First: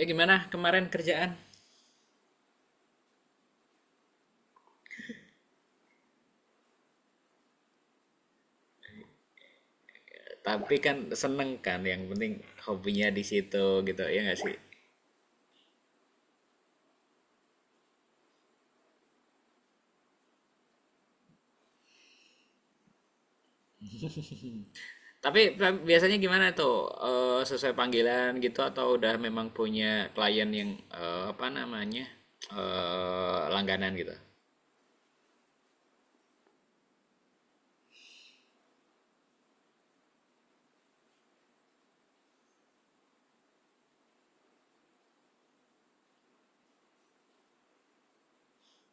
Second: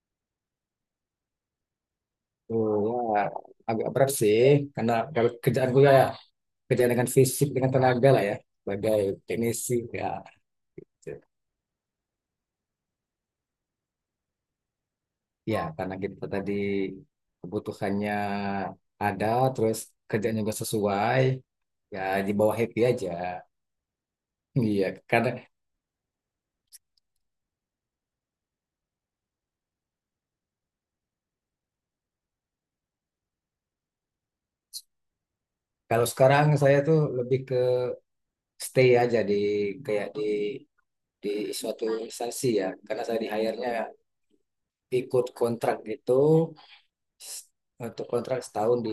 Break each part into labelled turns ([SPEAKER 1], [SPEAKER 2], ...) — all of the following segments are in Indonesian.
[SPEAKER 1] Gimana kemarin kerjaan?
[SPEAKER 2] Oh ya, agak berat sih karena kalau kerjaan gue ya, kerjaan dengan fisik dengan tenaga lah ya, sebagai teknisi ya
[SPEAKER 1] Tapi kan
[SPEAKER 2] gitu.
[SPEAKER 1] seneng kan yang penting hobinya di situ gitu ya nggak sih?
[SPEAKER 2] Ya karena kita tadi kebutuhannya ada, terus kerjaan juga sesuai ya, di bawah happy aja. Iya karena
[SPEAKER 1] Tapi biasanya gimana tuh. Sesuai panggilan gitu atau udah memang punya klien yang apa namanya langganan gitu?
[SPEAKER 2] kalau sekarang saya tuh lebih ke stay aja di kayak di suatu instansi ya karena saya di hire-nya ikut kontrak gitu, s- untuk kontrak setahun di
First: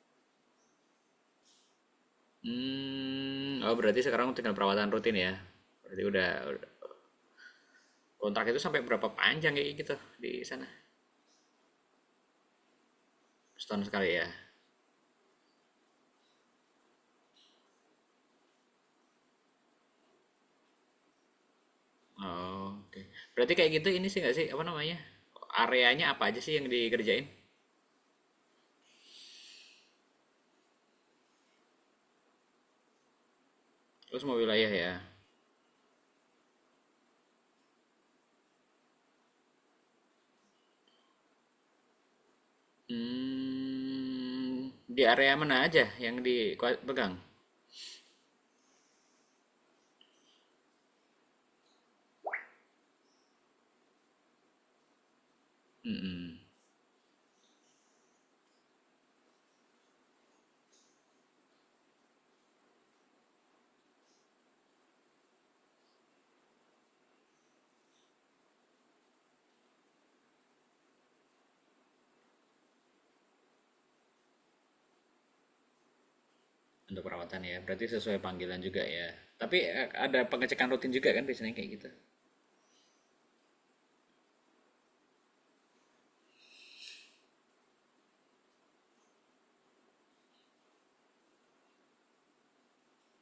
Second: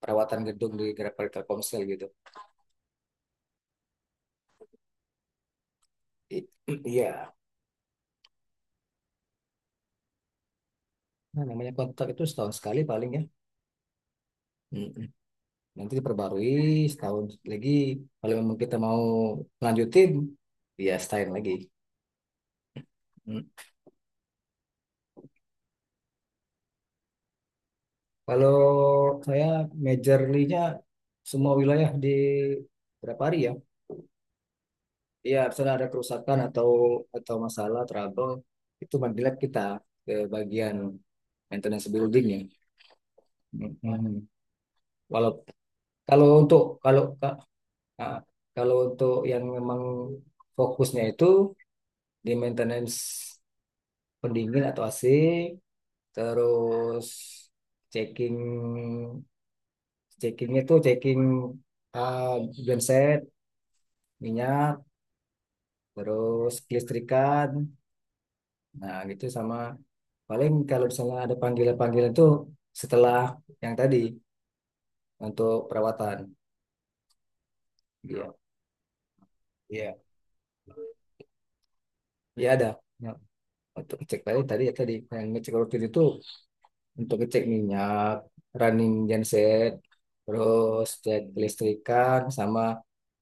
[SPEAKER 2] perawatan gedung di Telkomsel gitu.
[SPEAKER 1] Hmm, oh berarti sekarang tinggal perawatan rutin ya? Berarti
[SPEAKER 2] I- Iya.
[SPEAKER 1] kontrak itu sampai berapa panjang kayak gitu di sana?
[SPEAKER 2] Nah, namanya kontrak itu setahun sekali paling ya.
[SPEAKER 1] Setahun sekali ya?
[SPEAKER 2] Mm-mm. Nanti diperbarui setahun lagi. Kalau memang kita mau lanjutin, ya setahun lagi.
[SPEAKER 1] Oh, oke.
[SPEAKER 2] Mm.
[SPEAKER 1] Berarti kayak gitu ini sih nggak sih apa namanya? Areanya apa aja sih yang dikerjain?
[SPEAKER 2] Kalau saya majorly-nya semua wilayah di berapa hari ya?
[SPEAKER 1] Terus semua wilayah ya.
[SPEAKER 2] Iya, misalnya ada kerusakan atau masalah trouble, itu mandilat kita ke bagian maintenance building ya. Mm-mm.
[SPEAKER 1] Hmm, di
[SPEAKER 2] Walau
[SPEAKER 1] area mana aja yang
[SPEAKER 2] kalau untuk kalau
[SPEAKER 1] dipegang
[SPEAKER 2] Nah, kalau untuk yang memang fokusnya itu di maintenance pendingin atau AC, terus checking checkingnya tuh checking uh, genset, minyak, terus kelistrikan, nah gitu sama paling kalau misalnya ada panggilan-panggilan tuh setelah yang tadi untuk perawatan.
[SPEAKER 1] untuk perawatan ya? Berarti sesuai
[SPEAKER 2] Iya,
[SPEAKER 1] panggilan juga ya. Tapi
[SPEAKER 2] iya,
[SPEAKER 1] ada pengecekan rutin juga kan biasanya kayak gitu.
[SPEAKER 2] iya ada. Ya, untuk cek tadi tadi ya tadi yang ngecek rutin itu untuk ngecek minyak, running genset, terus cek kelistrikan, sama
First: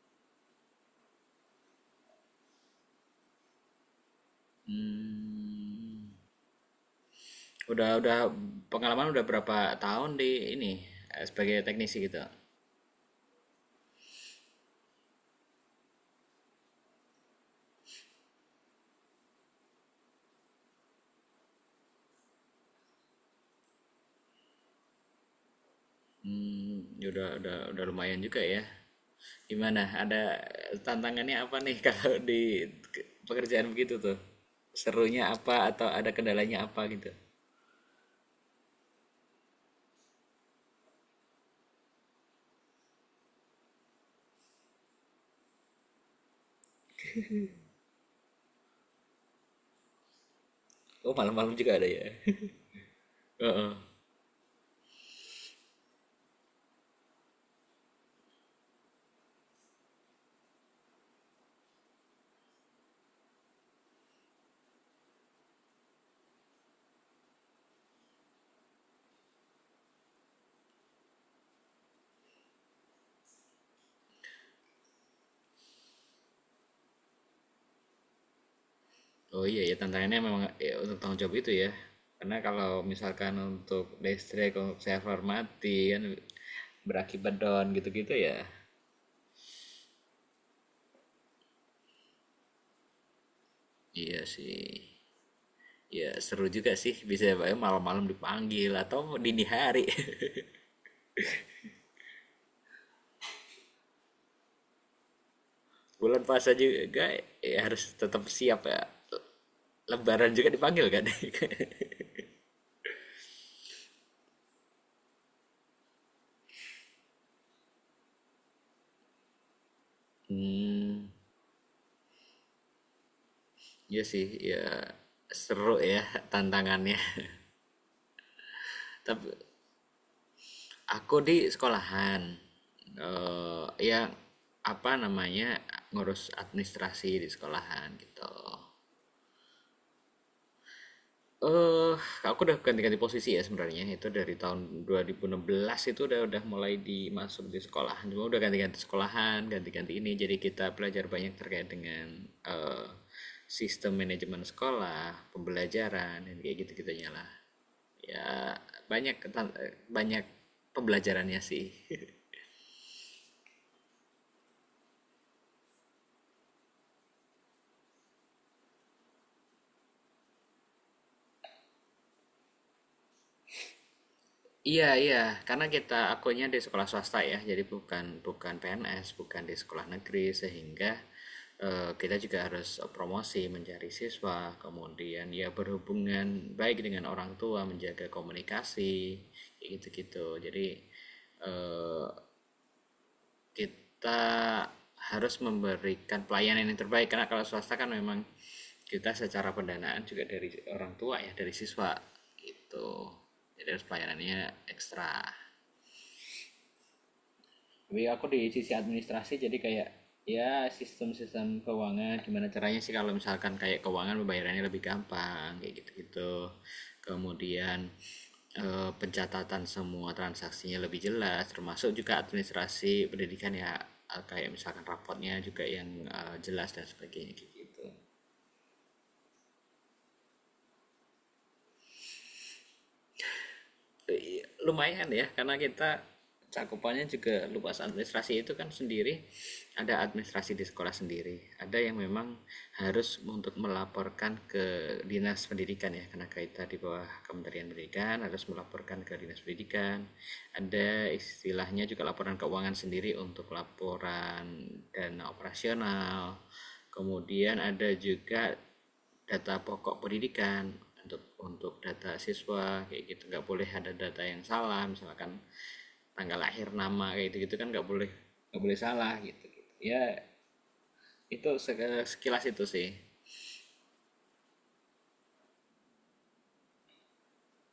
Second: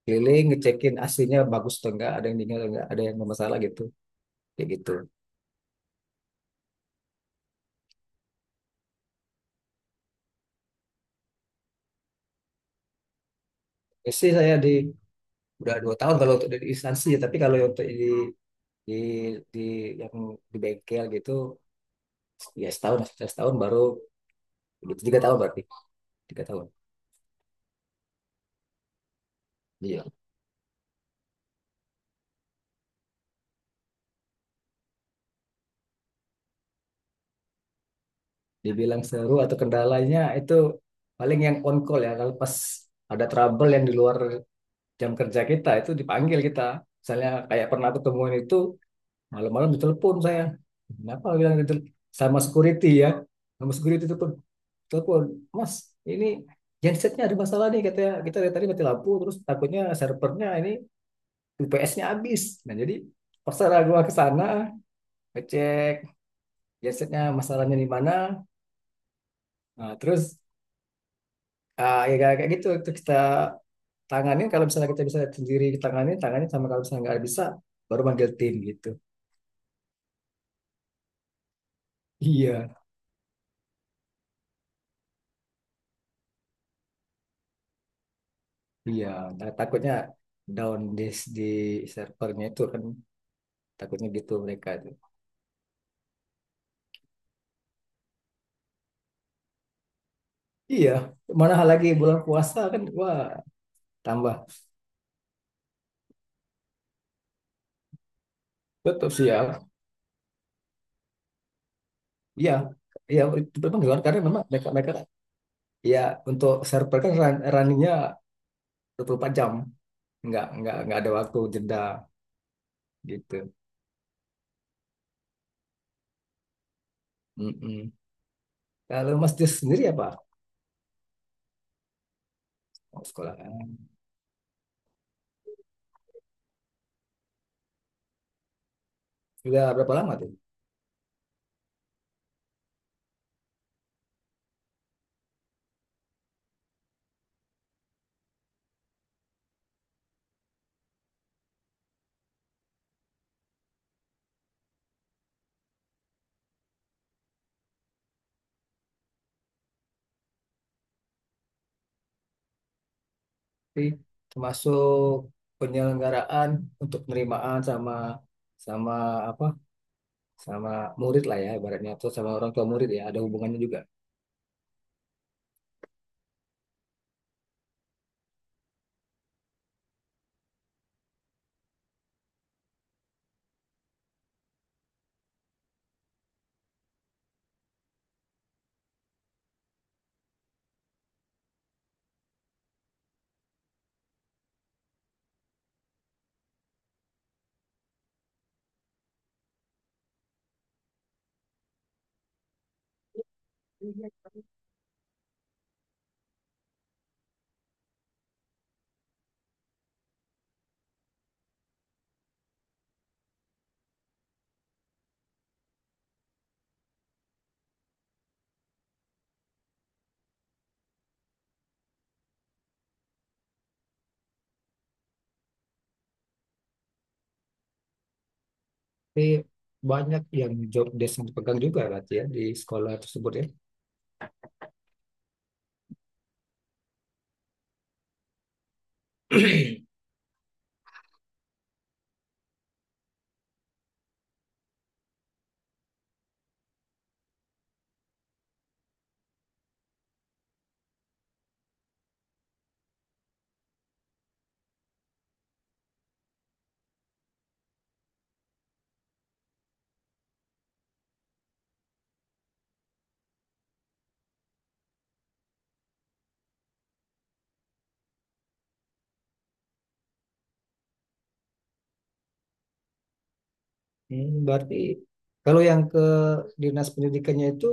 [SPEAKER 2] keliling ngecekin aslinya bagus atau enggak, ada yang dingin atau enggak, ada yang bermasalah gitu, kayak gitu.
[SPEAKER 1] Udah pengalaman udah berapa tahun di ini sebagai teknisi gitu.
[SPEAKER 2] Itu sih saya di udah dua tahun kalau untuk di instansi, ya, tapi kalau untuk di di yang di bengkel gitu, ya setahun, setahun baru gitu, tiga tahun berarti, tiga tahun.
[SPEAKER 1] Hmm, ya udah lumayan juga ya. Gimana?
[SPEAKER 2] Iya.
[SPEAKER 1] Ada tantangannya apa nih kalau di pekerjaan begitu tuh? Serunya apa atau ada kendalanya apa gitu?
[SPEAKER 2] Dibilang seru atau kendalanya itu paling yang on call ya, kalau pas ada trouble yang di luar jam kerja kita itu dipanggil kita. Misalnya kayak pernah ketemuan itu malam-malam ditelepon saya.
[SPEAKER 1] Oh,
[SPEAKER 2] Kenapa
[SPEAKER 1] malam-malam
[SPEAKER 2] bilang itu
[SPEAKER 1] juga ada ya.
[SPEAKER 2] sama security ya? Sama
[SPEAKER 1] Heeh.
[SPEAKER 2] security itu telepon, Mas, ini gensetnya ada masalah nih katanya. Kita dari tadi mati lampu terus takutnya servernya ini UPS-nya habis. Nah, jadi terserah gua ke sana ngecek gensetnya masalahnya di mana. Nah, terus ya kayak kayak gitu itu kita tanganin kalau misalnya kita bisa sendiri tanganin tanganin sama kalau misalnya nggak bisa baru manggil tim gitu.
[SPEAKER 1] Oh iya ya tantangannya memang ya, untuk tanggung jawab itu ya. Karena kalau
[SPEAKER 2] Iya,
[SPEAKER 1] misalkan untuk listrik, untuk server mati kan berakibat down gitu-gitu ya.
[SPEAKER 2] iya. Nah, takutnya down di servernya itu kan takutnya
[SPEAKER 1] Iya
[SPEAKER 2] gitu
[SPEAKER 1] sih.
[SPEAKER 2] mereka itu.
[SPEAKER 1] Ya seru juga sih bisa ya, malam-malam dipanggil atau dini hari.
[SPEAKER 2] Iya, mana hal lagi bulan puasa kan, wah tambah
[SPEAKER 1] Bulan puasa juga ya harus tetap siap ya.
[SPEAKER 2] betul sih ya.
[SPEAKER 1] Lebaran juga dipanggil kan.
[SPEAKER 2] Iya, iya itu memang down karena memang mereka mereka kan, ya untuk server kan run, runningnya 24 jam, nggak
[SPEAKER 1] Hmm,
[SPEAKER 2] ada waktu jeda gitu.
[SPEAKER 1] iya sih ya seru ya tantangannya.
[SPEAKER 2] Mm-mm. Kalau
[SPEAKER 1] Tapi
[SPEAKER 2] Mas Jus sendiri apa?
[SPEAKER 1] aku di sekolahan,
[SPEAKER 2] Oh, sekolah kan?
[SPEAKER 1] ya apa namanya ngurus administrasi di sekolahan gitu.
[SPEAKER 2] Sudah berapa lama tuh?
[SPEAKER 1] Eh, aku udah ganti-ganti posisi ya sebenarnya. Itu dari tahun 2016 itu udah mulai dimasuk di sekolahan. Cuma udah ganti-ganti sekolahan, ganti-ganti ini. Jadi kita belajar banyak terkait dengan sistem manajemen sekolah, pembelajaran, dan kayak gitu-gitunya lah. Ya banyak pembelajarannya sih.
[SPEAKER 2] Sih, termasuk penyelenggaraan untuk penerimaan sama sama apa sama murid lah ya ibaratnya atau sama orang tua murid ya ada hubungannya juga.
[SPEAKER 1] Iya, iya, karena kita akunya di sekolah swasta ya, jadi bukan bukan PNS, bukan di sekolah negeri, sehingga kita juga harus promosi mencari siswa, kemudian ya berhubungan baik dengan orang tua, menjaga komunikasi, kayak gitu-gitu. Jadi eh, kita harus memberikan pelayanan yang terbaik, karena kalau swasta kan memang kita secara pendanaan juga dari orang tua ya, dari siswa gitu. Jadi harus pelayanannya ekstra. Tapi aku di sisi administrasi jadi kayak ya sistem-sistem keuangan gimana caranya sih kalau misalkan kayak keuangan pembayarannya lebih gampang kayak gitu-gitu kemudian pencatatan semua transaksinya lebih jelas termasuk juga administrasi pendidikan ya kayak misalkan raportnya juga yang jelas dan sebagainya gitu.
[SPEAKER 2] Tapi banyak yang job desk yang dipegang juga berarti ya di sekolah tersebut ya.
[SPEAKER 1] Lumayan ya karena kita cakupannya juga luas administrasi itu kan sendiri ada administrasi di sekolah sendiri ada yang memang harus untuk melaporkan ke dinas pendidikan ya karena kita di bawah Kementerian Pendidikan harus melaporkan ke dinas pendidikan. Ada istilahnya juga laporan keuangan sendiri untuk laporan dana operasional kemudian ada juga data pokok pendidikan untuk data siswa kayak gitu nggak boleh ada data yang salah misalkan tanggal lahir nama kayak gitu gitu kan nggak boleh salah gitu, gitu. Ya itu sekilas itu sih.
[SPEAKER 2] Hmm, berarti kalau yang ke dinas pendidikannya itu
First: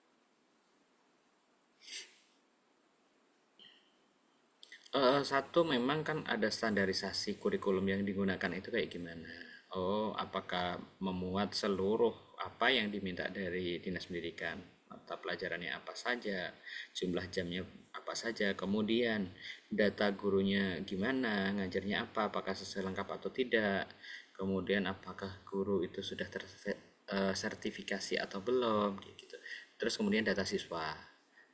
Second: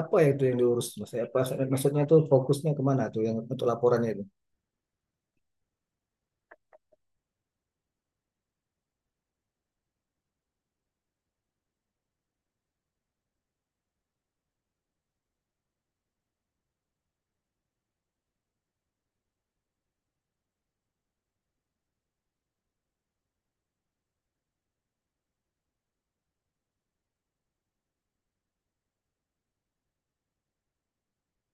[SPEAKER 2] apa ya itu yang diurus mas apa maksudnya tuh fokusnya kemana tuh yang untuk laporannya itu.
[SPEAKER 1] Satu memang kan ada standarisasi kurikulum yang digunakan itu kayak gimana, oh apakah memuat seluruh apa yang diminta dari dinas pendidikan, mata pelajarannya apa saja, jumlah jamnya apa saja, kemudian data gurunya gimana, ngajarnya apa, apakah sesuai lengkap atau tidak, kemudian apakah guru itu sudah tersertifikasi atau belum, gitu. Terus kemudian data siswa.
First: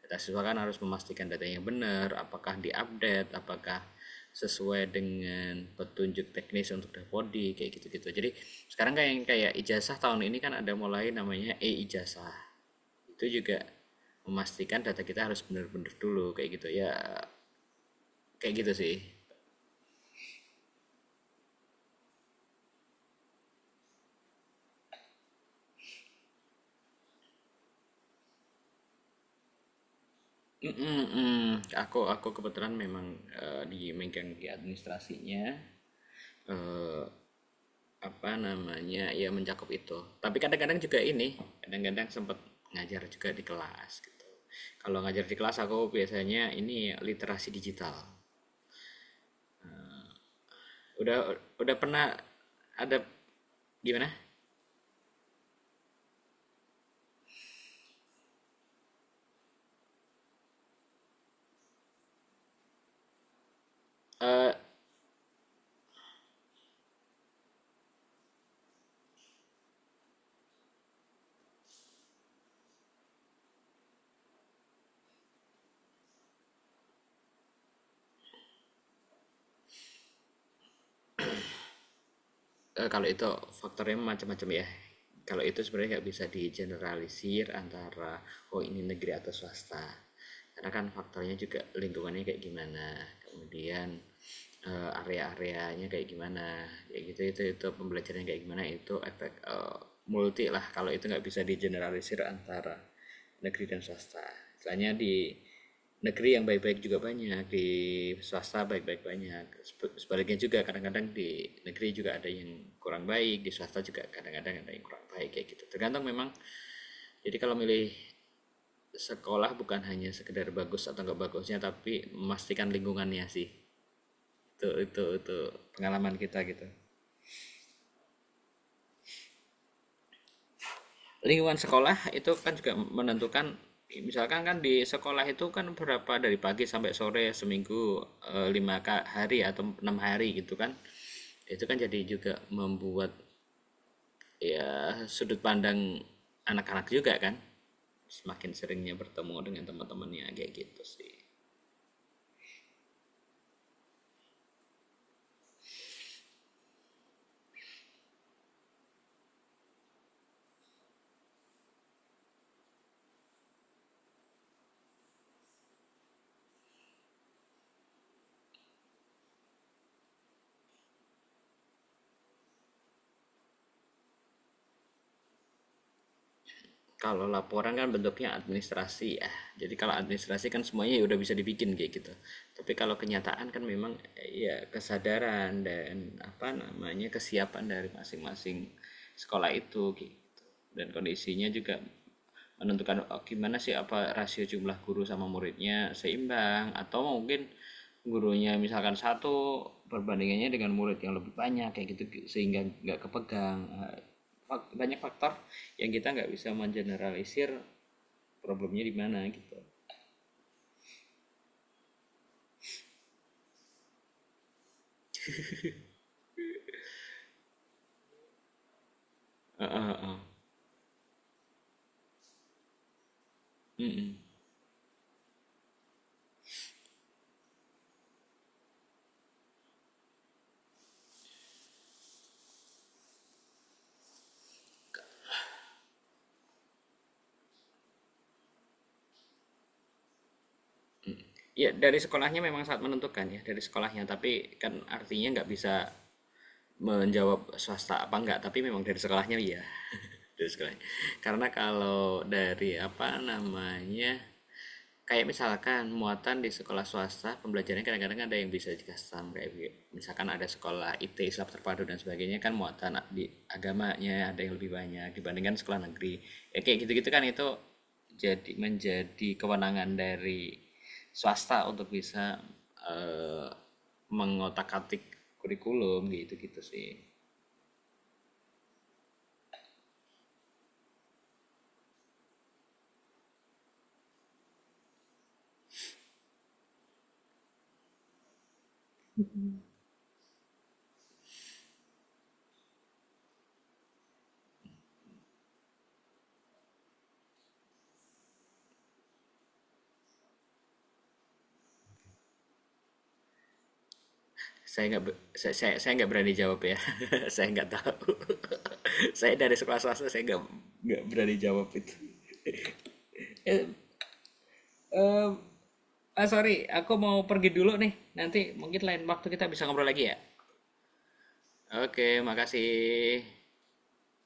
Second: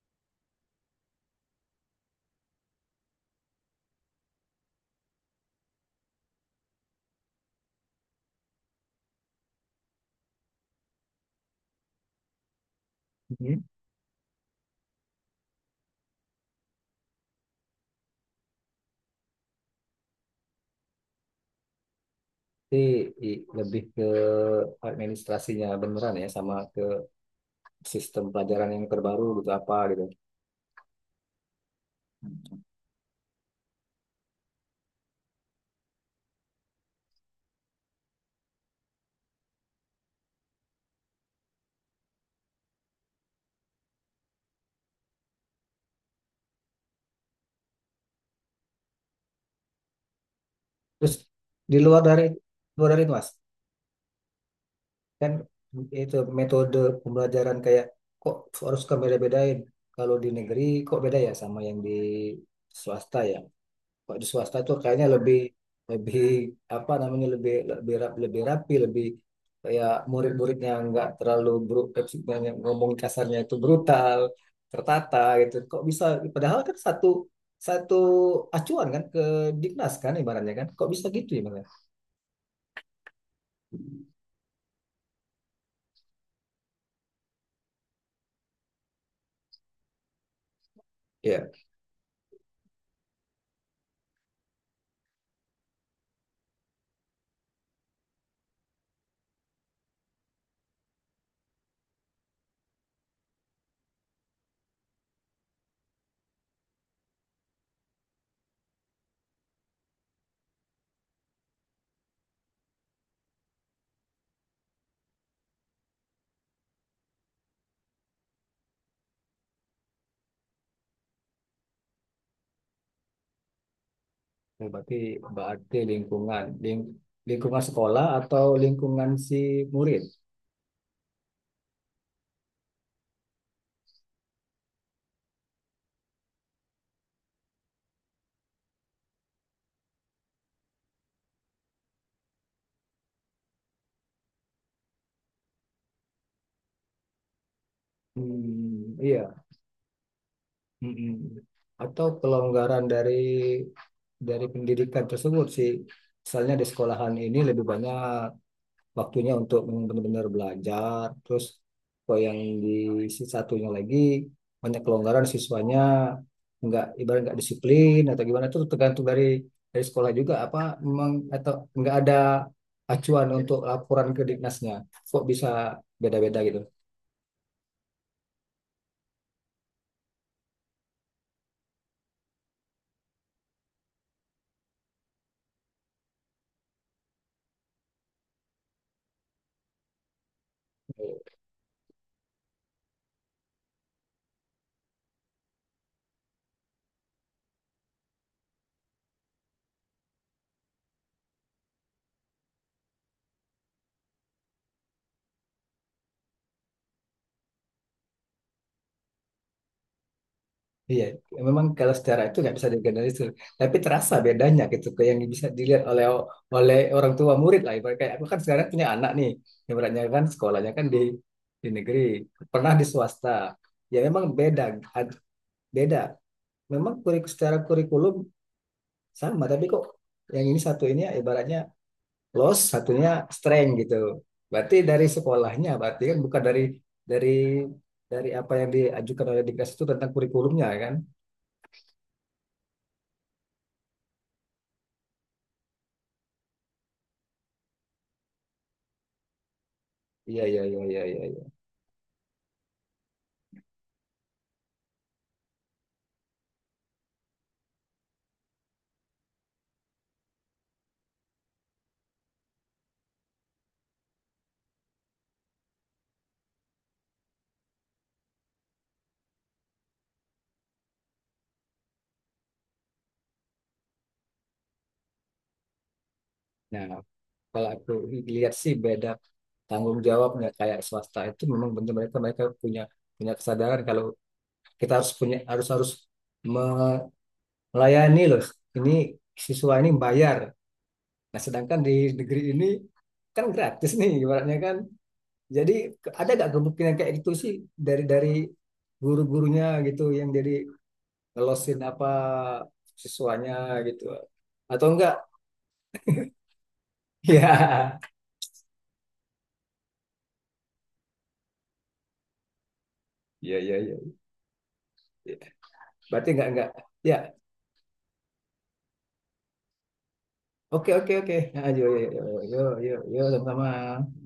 [SPEAKER 1] Data siswa kan harus memastikan datanya benar, apakah diupdate, apakah sesuai dengan petunjuk teknis untuk Davodi kayak gitu-gitu. Jadi sekarang kayak kayak ijazah tahun ini kan ada mulai namanya e-ijazah itu juga
[SPEAKER 2] Hmm.
[SPEAKER 1] memastikan data kita harus bener-bener dulu kayak gitu ya kayak gitu sih.
[SPEAKER 2] Jadi lebih ke administrasinya beneran ya sama ke sistem pelajaran yang terbaru gitu apa gitu.
[SPEAKER 1] Mm, mm, mm. Aku kebetulan memang di megang di administrasinya eh, apa namanya ya mencakup itu tapi kadang-kadang juga ini kadang-kadang sempat ngajar juga di kelas gitu kalau ngajar di kelas aku biasanya ini literasi digital
[SPEAKER 2] Terus
[SPEAKER 1] udah
[SPEAKER 2] di luar
[SPEAKER 1] pernah
[SPEAKER 2] dari, luar
[SPEAKER 1] ada
[SPEAKER 2] dari itu mas,
[SPEAKER 1] gimana.
[SPEAKER 2] kan itu metode pembelajaran kayak kok harus kan beda-bedain, kalau di negeri kok beda ya sama yang di swasta ya? Kalau di swasta tuh kayaknya lebih lebih apa namanya, lebih lebih rap lebih rapi, lebih kayak murid-muridnya nggak terlalu brut, banyak ngomong kasarnya itu brutal, tertata gitu. Kok bisa? Padahal kan satu satu acuan kan ke Dignas kan ibaratnya kan. Kok bisa gitu ya Bang?
[SPEAKER 1] Kalau itu faktornya macam-macam ya. Kalau itu sebenarnya nggak bisa digeneralisir antara oh ini negeri atau swasta. Karena kan faktornya
[SPEAKER 2] Ya.
[SPEAKER 1] juga lingkungannya kayak gimana, kemudian area-areanya kayak gimana, kayak gitu itu pembelajarannya kayak gimana itu efek multi lah. Kalau itu nggak bisa digeneralisir antara negeri dan swasta. Misalnya di negeri yang baik-baik juga banyak, di swasta baik-baik banyak. Sebaliknya juga kadang-kadang di negeri juga ada yang kurang baik, di swasta juga kadang-kadang ada yang kurang baik kayak gitu. Tergantung memang. Jadi kalau milih sekolah bukan hanya sekedar bagus atau nggak bagusnya, tapi memastikan lingkungannya sih.
[SPEAKER 2] Ya,
[SPEAKER 1] Itu
[SPEAKER 2] berarti
[SPEAKER 1] itu itu
[SPEAKER 2] berarti
[SPEAKER 1] pengalaman kita
[SPEAKER 2] lingkungan
[SPEAKER 1] gitu.
[SPEAKER 2] ling, lingkungan sekolah atau lingkungan si murid.
[SPEAKER 1] Lingkungan sekolah itu kan juga menentukan, misalkan kan di sekolah itu kan berapa dari pagi sampai sore seminggu 5 hari atau 6 hari gitu kan, itu kan jadi juga membuat ya sudut pandang anak-anak juga kan, semakin seringnya
[SPEAKER 2] Hmm,
[SPEAKER 1] bertemu
[SPEAKER 2] iya.
[SPEAKER 1] dengan teman-temannya kayak gitu sih.
[SPEAKER 2] Mm-mm. Atau kelonggaran dari pendidikan tersebut sih. Misalnya di sekolahan ini lebih banyak waktunya untuk benar-benar belajar. Terus kalau yang di si satunya lagi banyak kelonggaran siswanya, nggak ibarat nggak disiplin atau gimana, itu tergantung dari sekolah juga apa memang atau nggak ada acuan untuk laporan ke Ditnasnya. Kok bisa beda-beda gitu?
[SPEAKER 1] Kalau laporan kan bentuknya administrasi ya. Jadi kalau administrasi kan semuanya ya udah bisa dibikin kayak gitu. Tapi kalau kenyataan kan memang ya kesadaran dan apa namanya kesiapan dari masing-masing sekolah itu gitu. Dan kondisinya juga menentukan oh, gimana sih apa rasio jumlah guru sama muridnya seimbang atau mungkin gurunya misalkan satu perbandingannya dengan murid yang lebih banyak kayak gitu sehingga nggak kepegang. Banyak faktor yang kita nggak bisa mengeneralisir problemnya di mana gitu.
[SPEAKER 2] Iya, memang kalau secara itu nggak bisa digeneralisir. Tapi terasa bedanya gitu, ke yang bisa dilihat oleh oleh orang tua murid lah. Ibarat kayak aku kan sekarang punya anak nih,
[SPEAKER 1] Heeh,
[SPEAKER 2] ibaratnya
[SPEAKER 1] heeh.
[SPEAKER 2] kan sekolahnya kan di negeri, pernah di swasta. Ya memang beda, ad- beda. Memang kurik, secara kurikulum sama, tapi kok yang ini satu ini ya ibaratnya loss, satunya strength gitu. Berarti dari sekolahnya, berarti kan bukan dari dari dari apa yang diajukan oleh Dinkes itu tentang kurikulumnya kan?
[SPEAKER 1] Ya dari sekolahnya memang sangat menentukan ya dari sekolahnya tapi kan artinya nggak bisa menjawab swasta apa enggak tapi memang dari sekolahnya iya.
[SPEAKER 2] Iya,
[SPEAKER 1] Dari
[SPEAKER 2] iya, iya,
[SPEAKER 1] sekolahnya
[SPEAKER 2] iya,
[SPEAKER 1] karena
[SPEAKER 2] iya.
[SPEAKER 1] kalau dari apa namanya kayak misalkan muatan di sekolah swasta pembelajarannya kadang-kadang ada yang bisa di custom kayak misalkan ada sekolah IT Islam terpadu dan sebagainya kan muatan di agamanya ada yang lebih banyak dibandingkan sekolah negeri ya kayak gitu-gitu kan itu jadi menjadi kewenangan dari swasta untuk bisa eh, mengotak-atik kurikulum gitu gitu
[SPEAKER 2] Nah,
[SPEAKER 1] sih.
[SPEAKER 2] kalau aku lihat sih beda tanggung jawab, nggak kayak swasta itu memang benar mereka mereka punya punya kesadaran kalau kita harus punya, harus harus me- melayani loh. Ini siswa ini bayar. Nah, sedangkan di negeri ini kan gratis nih ibaratnya kan. Jadi ada nggak kemungkinan kayak gitu sih dari guru-gurunya gitu yang jadi ngelosin apa siswanya gitu
[SPEAKER 1] Saya
[SPEAKER 2] atau
[SPEAKER 1] nggak
[SPEAKER 2] enggak?
[SPEAKER 1] saya nggak berani jawab ya. Saya nggak tahu. Saya dari sekolah swasta saya nggak berani jawab itu.
[SPEAKER 2] Ya,
[SPEAKER 1] eh,
[SPEAKER 2] ya, ya,
[SPEAKER 1] em,
[SPEAKER 2] ya.
[SPEAKER 1] ah,
[SPEAKER 2] Berarti enggak
[SPEAKER 1] sorry
[SPEAKER 2] enggak.
[SPEAKER 1] aku mau
[SPEAKER 2] Ya.
[SPEAKER 1] pergi dulu nih, nanti mungkin lain waktu kita bisa ngobrol lagi ya.
[SPEAKER 2] Oke, oke, oke. Ayo,
[SPEAKER 1] Oke,
[SPEAKER 2] yo, yo, yo, yo,
[SPEAKER 1] makasih.
[SPEAKER 2] yo, yo, sama-sama.